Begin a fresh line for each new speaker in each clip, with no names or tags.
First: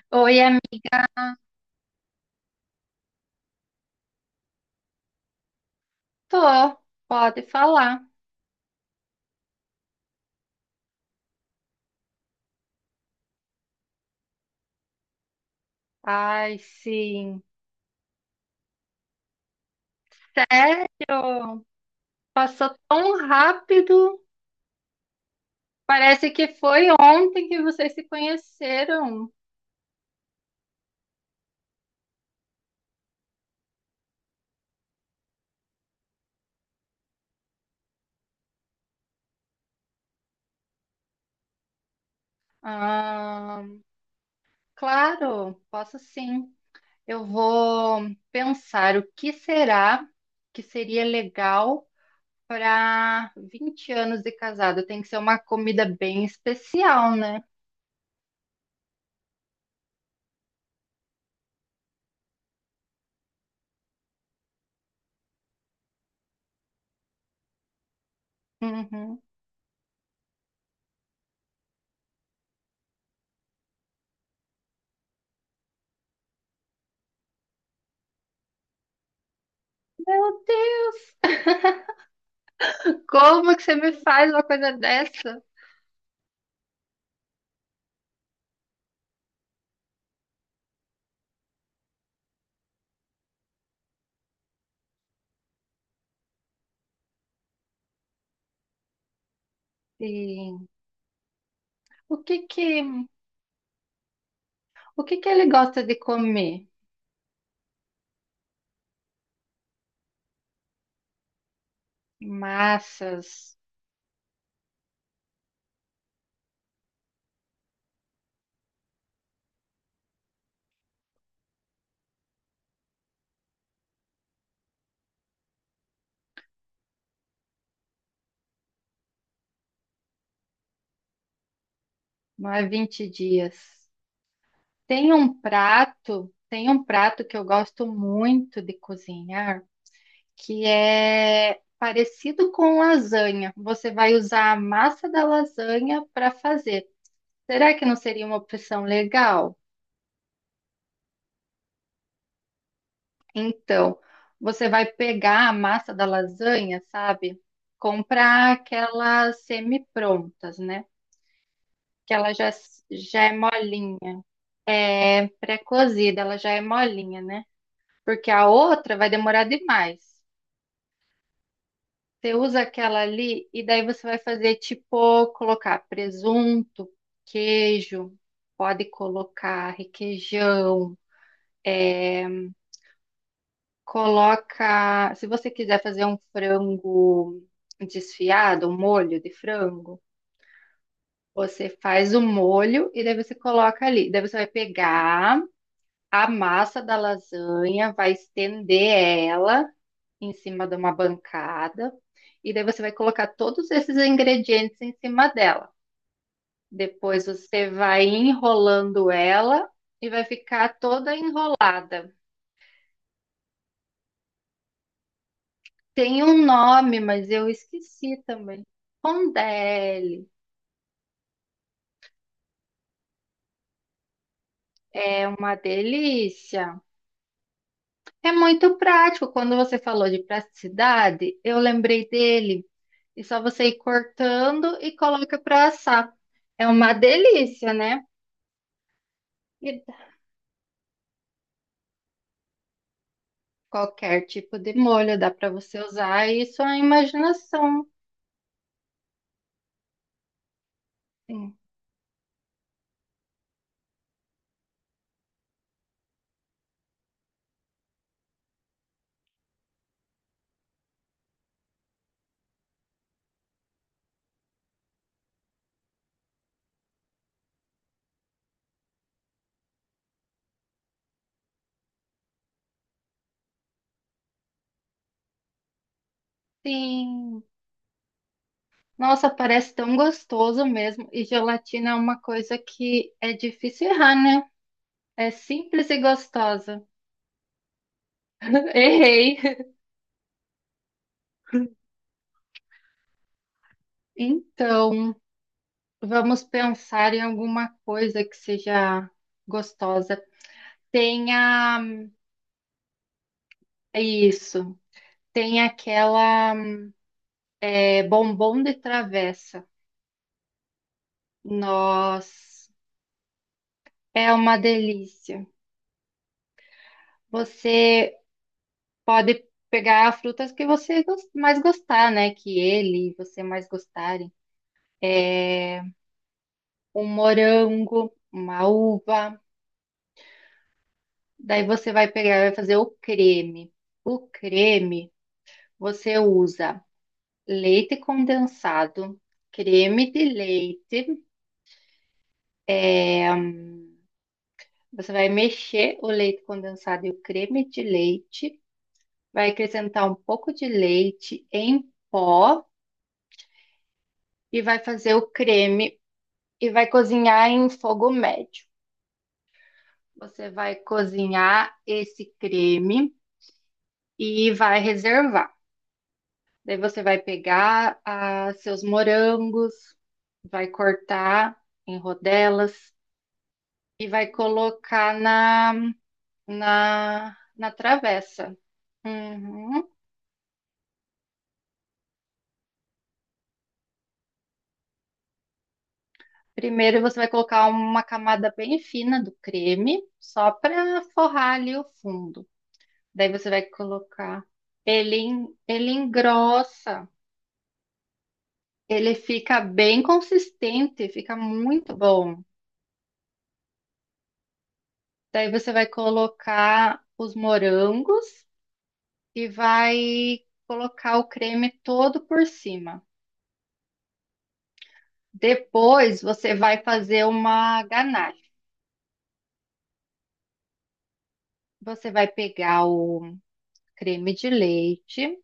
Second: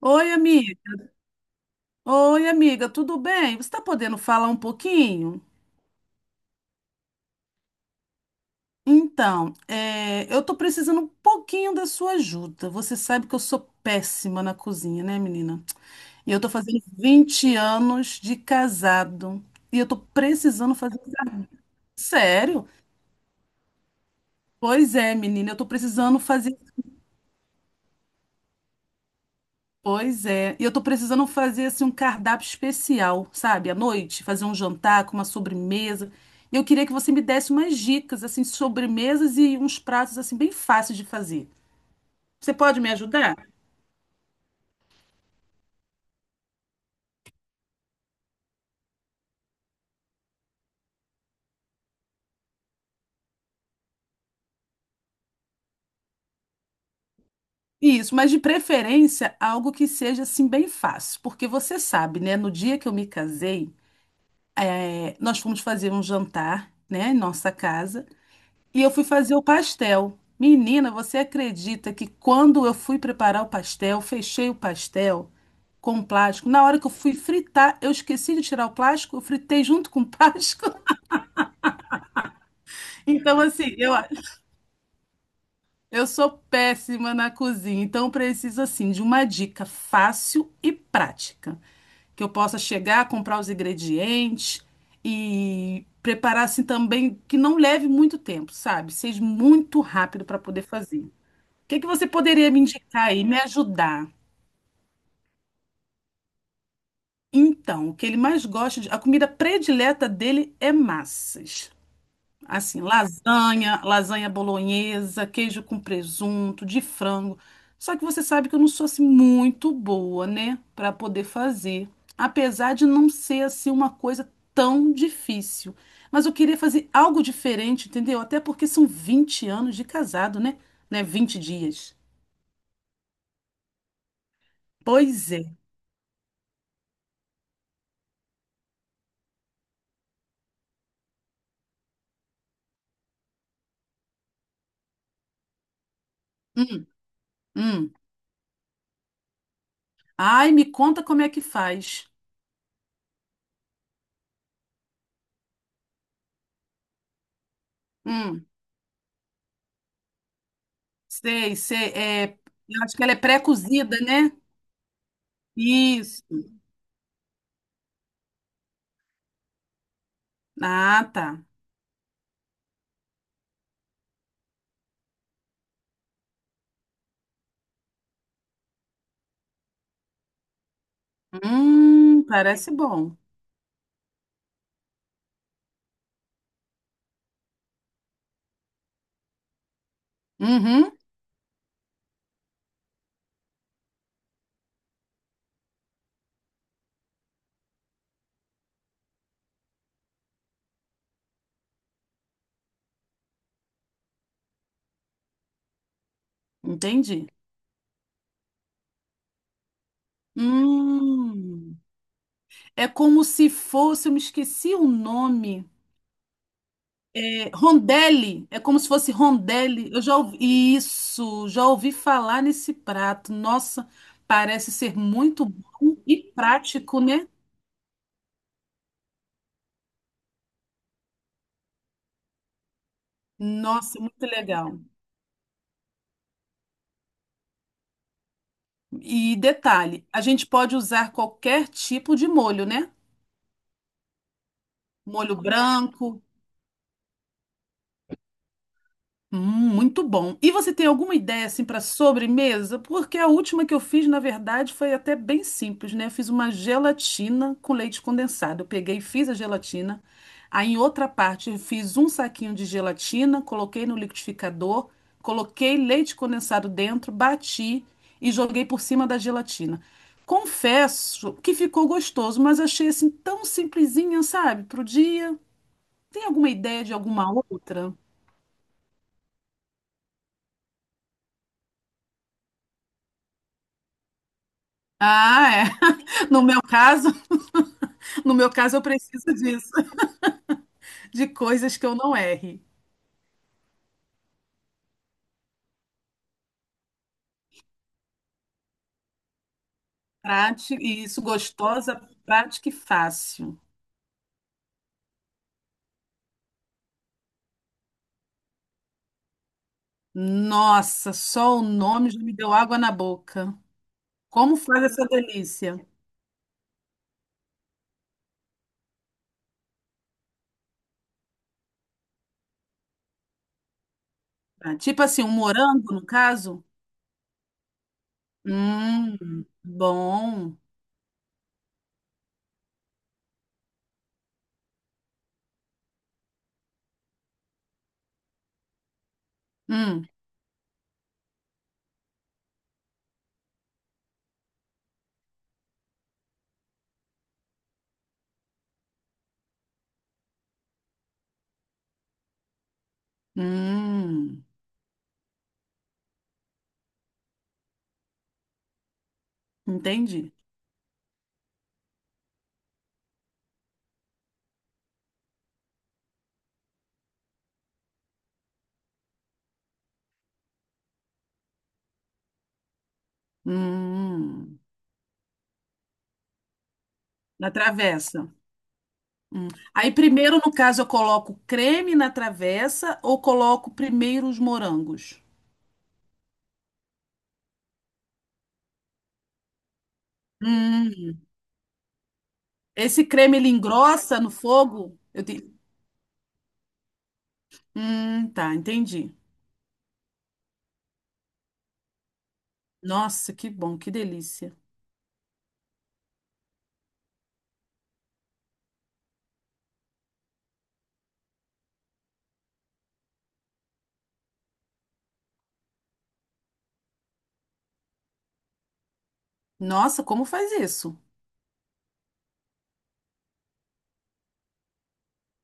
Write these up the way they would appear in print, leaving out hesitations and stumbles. Oi,
Oi,
amiga.
amigo.
Oi, amiga, tudo bem? Você está podendo falar um pouquinho?
Tô, pode falar.
Eu estou precisando um pouquinho da sua ajuda. Você sabe que eu sou péssima na cozinha, né, menina? E eu estou
Ai,
fazendo
sim.
20 anos de casado. E eu estou precisando fazer.
Sério?
Sério?
Passou tão rápido.
Pois é, menina, eu estou precisando
Parece que
fazer.
foi ontem que vocês se conheceram.
Pois é. E eu tô precisando fazer assim um cardápio especial, sabe? À noite, fazer um jantar com uma sobremesa. E eu queria que você me desse umas dicas assim, sobremesas e uns pratos assim bem fáceis de fazer. Você pode me ajudar?
Ah, claro, posso sim. Eu vou pensar o que será que seria legal para 20 anos de casado. Tem que ser uma comida bem especial, né?
Isso, mas de preferência algo que seja assim bem fácil, porque você sabe, né? No dia que eu me casei, nós fomos fazer um jantar, né, em nossa casa. E eu fui
Uhum.
fazer o pastel. Menina, você acredita que quando eu fui preparar o pastel, fechei o pastel com plástico. Na hora que eu fui fritar, eu esqueci de tirar o plástico, eu fritei junto com o
Meu
plástico.
Deus,
Então,
como que você
assim,
me
eu,
faz uma coisa dessa?
eu sou péssima na cozinha. Então, eu preciso, assim, de uma dica fácil e prática. Que eu possa chegar, comprar os ingredientes e preparar, assim, também, que não leve muito tempo, sabe? Seja muito rápido para poder
Sim.
fazer. O que que você
O que
poderia me
que,
indicar aí, me ajudar?
o que que ele gosta de comer?
Então, o que ele mais gosta de, a comida predileta dele é massas. Assim,
Massas,
lasanha, lasanha bolonhesa, queijo com presunto, de frango. Só que você sabe que eu não sou assim muito boa, né, para poder fazer, apesar de não ser assim uma coisa tão difícil. Mas eu queria fazer algo diferente, entendeu? Até porque são 20 anos de casado, né? Né, 20 dias.
não é 20 dias. Tem
Pois
um
é.
prato, tem um prato que eu gosto muito de cozinhar, que é parecido com lasanha. Você vai usar a massa da lasanha para fazer.
Hum,
Será que
hum.
não seria uma opção legal?
Ai, me conta como é que faz.
Então, você vai pegar a massa da lasanha, sabe?
Hum,
Comprar aquelas semi-prontas, né?
sei, sei.
que ela
É,
já,
eu acho que ela é
já é
pré-cozida,
molinha.
né?
É pré-cozida, ela
Isso.
já é molinha, né? Porque a outra vai demorar demais.
Ah, tá.
Você usa aquela ali e daí você vai fazer tipo colocar presunto, queijo, pode colocar requeijão, é,
Parece bom.
coloca, se você quiser fazer um frango desfiado, um molho de frango,
Uhum,
você faz o molho e daí você coloca ali. Daí você vai pegar a massa da lasanha, vai estender ela em cima de uma bancada e daí você vai colocar todos esses ingredientes em cima dela. Depois
entendi.
você vai enrolando ela e vai ficar toda
Hum,
enrolada.
é como se fosse, eu me esqueci o nome.
Tem um nome, mas eu
É,
esqueci
rondelli, é
também.
como se fosse rondelli. Eu já
Rondelli.
ouvi isso, já ouvi falar nesse prato. Nossa, parece ser
É
muito
uma
bom e
delícia.
prático, né?
É muito prático. Quando você falou de praticidade, eu lembrei dele. E só você ir
Nossa, muito
cortando
legal.
e coloca para assar. É uma delícia, né?
E
E
detalhe, a gente pode usar qualquer tipo de molho, né?
qualquer tipo de molho dá
Molho
para você
branco.
usar, e isso é imaginação.
Muito bom. E você tem alguma ideia
Sim.
assim para sobremesa? Porque a última que eu fiz, na verdade, foi até bem simples, né? Eu fiz uma gelatina com leite condensado. Eu peguei, e fiz a gelatina. Aí em outra parte eu fiz um saquinho de gelatina, coloquei no liquidificador, coloquei leite condensado dentro, bati e joguei por cima da gelatina. Confesso que ficou gostoso, mas achei assim tão simplesinha, sabe? Pro dia. Tem alguma ideia de alguma
Sim.
outra?
Nossa, parece tão gostoso mesmo. E gelatina é uma coisa que é difícil errar, né? É
Ah, é.
simples e
No meu
gostosa.
caso, no meu caso eu preciso
Errei.
disso, de coisas que eu não erre.
Então, vamos pensar em alguma coisa que seja gostosa.
Prática, e isso
Tem a...
gostosa, prática e fácil.
Isso. Tem aquela, é bombom de travessa.
Nossa, só o nome já me deu
Nossa,
água na boca.
é uma
Como faz essa
delícia.
delícia?
Você pode pegar frutas que você mais gostar, né? Que ele e você mais gostarem.
Ah, tipo assim, um
É
morango, no caso?
um morango, uma uva.
Bom.
Daí você vai pegar, vai fazer o creme. O creme você usa leite condensado,
Hum,
creme de leite. é, você vai mexer o leite condensado e o creme de leite. Vai acrescentar um pouco de leite em pó
hum,
e vai fazer o creme e vai cozinhar em fogo médio.
entendi.
Você vai cozinhar esse creme e vai reservar. Daí você vai pegar seus morangos, vai cortar em rodelas e vai
Hum,
colocar
na
na
travessa.
travessa.
Hum.
Uhum.
Aí primeiro, no caso, eu coloco creme na travessa ou coloco primeiro os morangos?
Primeiro você vai colocar uma camada bem fina do creme, só para
Hum,
forrar ali o fundo.
esse
Daí
creme ele
você vai
engrossa no
colocar.
fogo? Eu te...
Ele engrossa,
Tá,
ele
entendi.
fica bem consistente, fica muito bom.
Nossa, que bom, que delícia.
Daí você vai colocar os morangos e vai colocar o creme todo por cima. Depois você vai fazer uma ganache.
Nossa, como faz isso?
Você vai pegar o creme de leite,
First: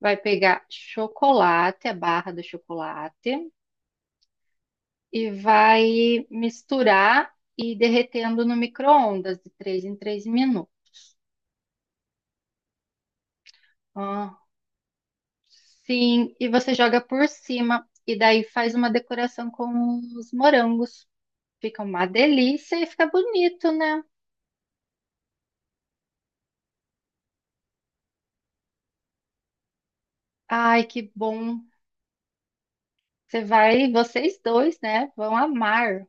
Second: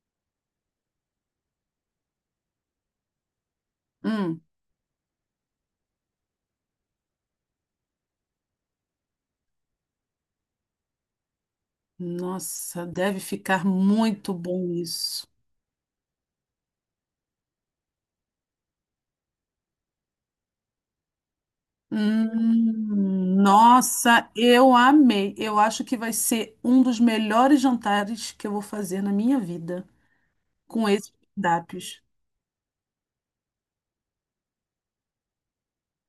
vai pegar chocolate, a barra do chocolate,
Hum,
e vai misturar e ir derretendo no micro-ondas de 3 em 3 minutos.
nossa, deve ficar muito
Ah,
bom isso.
sim, e você joga por cima, e daí faz uma decoração com os morangos. Fica uma delícia e fica bonito, né?
Nossa, eu amei. Eu acho que vai ser um dos melhores jantares que eu vou fazer na minha vida
Ai,
com
que
esses
bom.
cardápios.
Você vai, vocês dois, né? Vão amar.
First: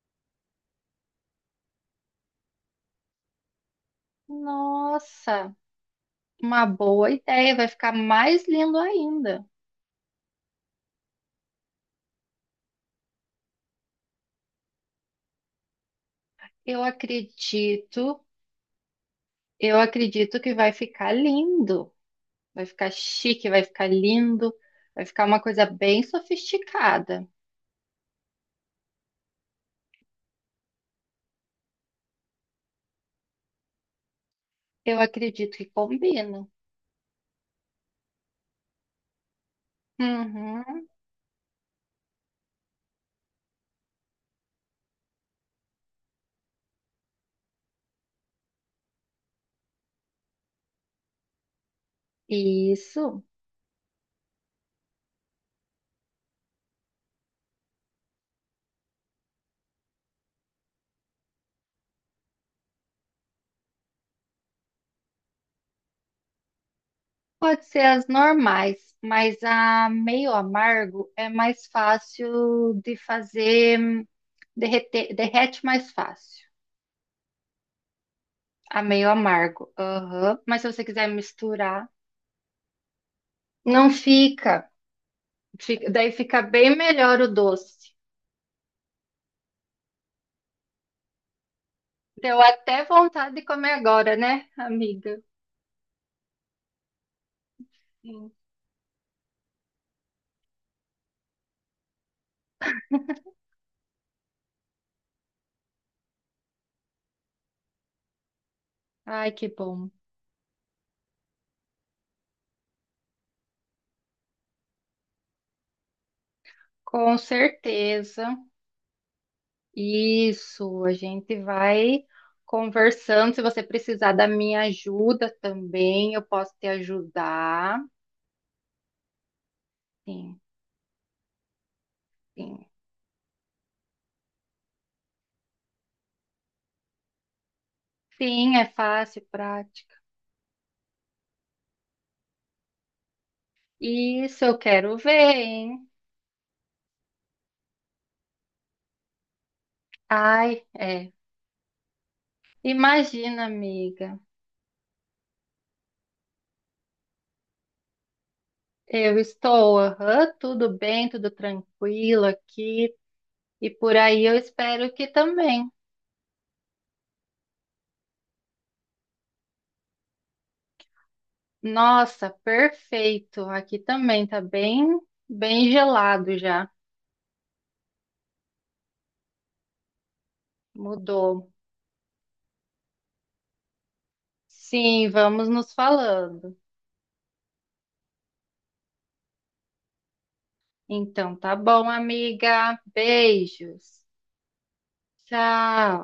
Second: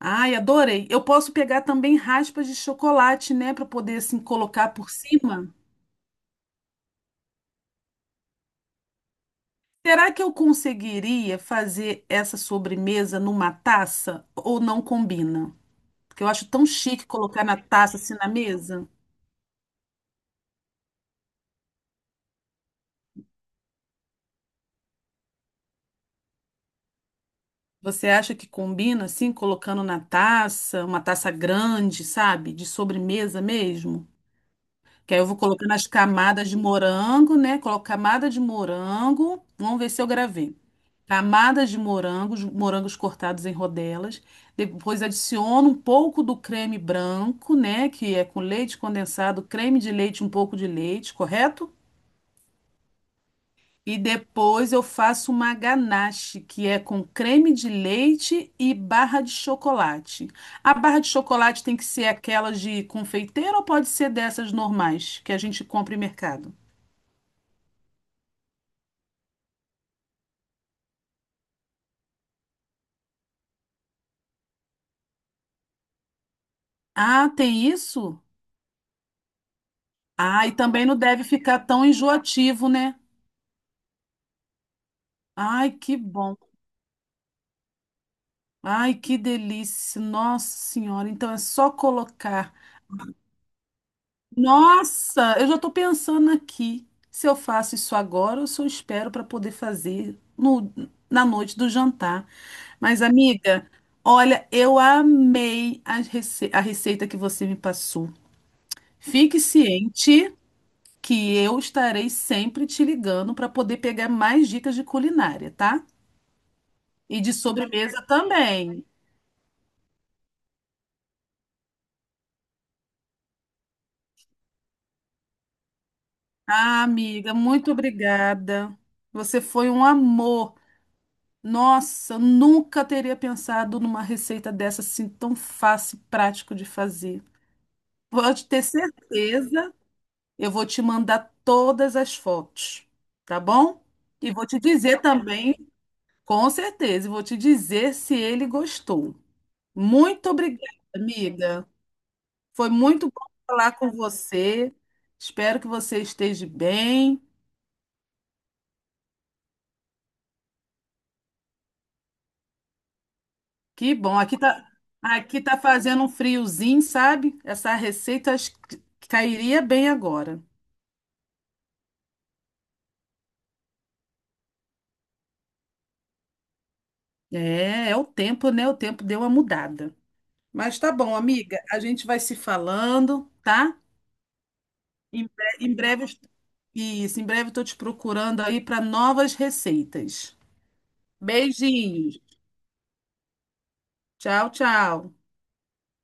Ai, adorei. Eu posso pegar também raspas de chocolate, né, para poder assim colocar por cima.
Nossa, uma boa ideia. Vai ficar mais lindo ainda.
Será que eu conseguiria fazer essa sobremesa numa taça ou não combina? Porque eu acho tão
Eu
chique colocar na taça assim
acredito
na mesa.
Eu acredito que vai ficar lindo, vai ficar chique, vai ficar lindo, vai ficar uma coisa bem sofisticada.
Você acha que combina assim, colocando na taça, uma taça grande, sabe? De sobremesa mesmo?
Eu
Que aí eu vou
acredito que
colocando as
combina.
camadas de morango, né? Coloco camada de morango. Vamos ver se eu gravei.
Uhum.
Camadas de morangos, morangos cortados em rodelas. Depois adiciono um pouco do creme branco, né? Que é com leite condensado, creme de leite, um pouco de leite, correto?
Isso.
E depois eu faço uma ganache, que é com creme de leite e barra de chocolate. A barra de chocolate tem que ser aquelas de confeiteiro ou pode ser dessas normais que a gente compra em mercado?
Pode ser as normais, mas a meio amargo é mais fácil de fazer, derreter, derrete mais fácil.
Ah, tem isso?
A meio amargo. Aham.
Ah, e
Mas se você
também não
quiser
deve ficar tão
misturar,
enjoativo, né?
não fica.
Ai,
Fica,
que
daí
bom.
fica bem melhor o doce.
Ai, que delícia. Nossa Senhora, então é só
Deu
colocar.
até vontade de comer agora, né, amiga?
Nossa, eu já estou pensando aqui se eu faço isso
Sim.
agora ou se eu espero para poder fazer no, na noite do jantar. Mas, amiga, olha, eu amei a, rece- a receita que você me passou.
Ai,
Fique
que bom.
ciente que eu estarei sempre te ligando para poder pegar mais dicas de culinária, tá?
Com
E de sobremesa
certeza.
também.
Isso, a gente vai conversando. Se você precisar da minha ajuda também, eu posso te
Ah, amiga, muito
ajudar.
obrigada. Você foi um
Sim,
amor. Nossa, eu
sim.
nunca teria pensado numa receita dessa assim tão fácil e prático de fazer. Pode
Sim,
ter
é fácil,
certeza,
prática.
eu vou te mandar todas as fotos, tá bom? E
Isso,
vou
eu
te
quero
dizer
ver,
também,
hein?
com certeza, e vou te dizer se ele gostou. Muito obrigada,
Ai, é.
amiga. Foi muito bom
Imagina,
falar com
amiga.
você. Espero que você esteja bem.
Eu estou, aham, tudo bem, tudo tranquilo aqui. E
Que
por
bom.
aí eu espero que
Aqui tá
também.
fazendo um friozinho, sabe? Essa receita acho que cairia bem agora.
Nossa, perfeito. Aqui também tá bem, bem gelado já.
É, é o tempo, né? O tempo deu uma mudada. Mas tá bom,
Mudou.
amiga. A gente vai se falando, tá?
Sim, vamos nos
Em breve,
falando.
isso, em breve eu tô te procurando aí para novas receitas.
Então, tá bom,
Beijinhos.
amiga. Beijos.
Tchau, tchau.
Tchau.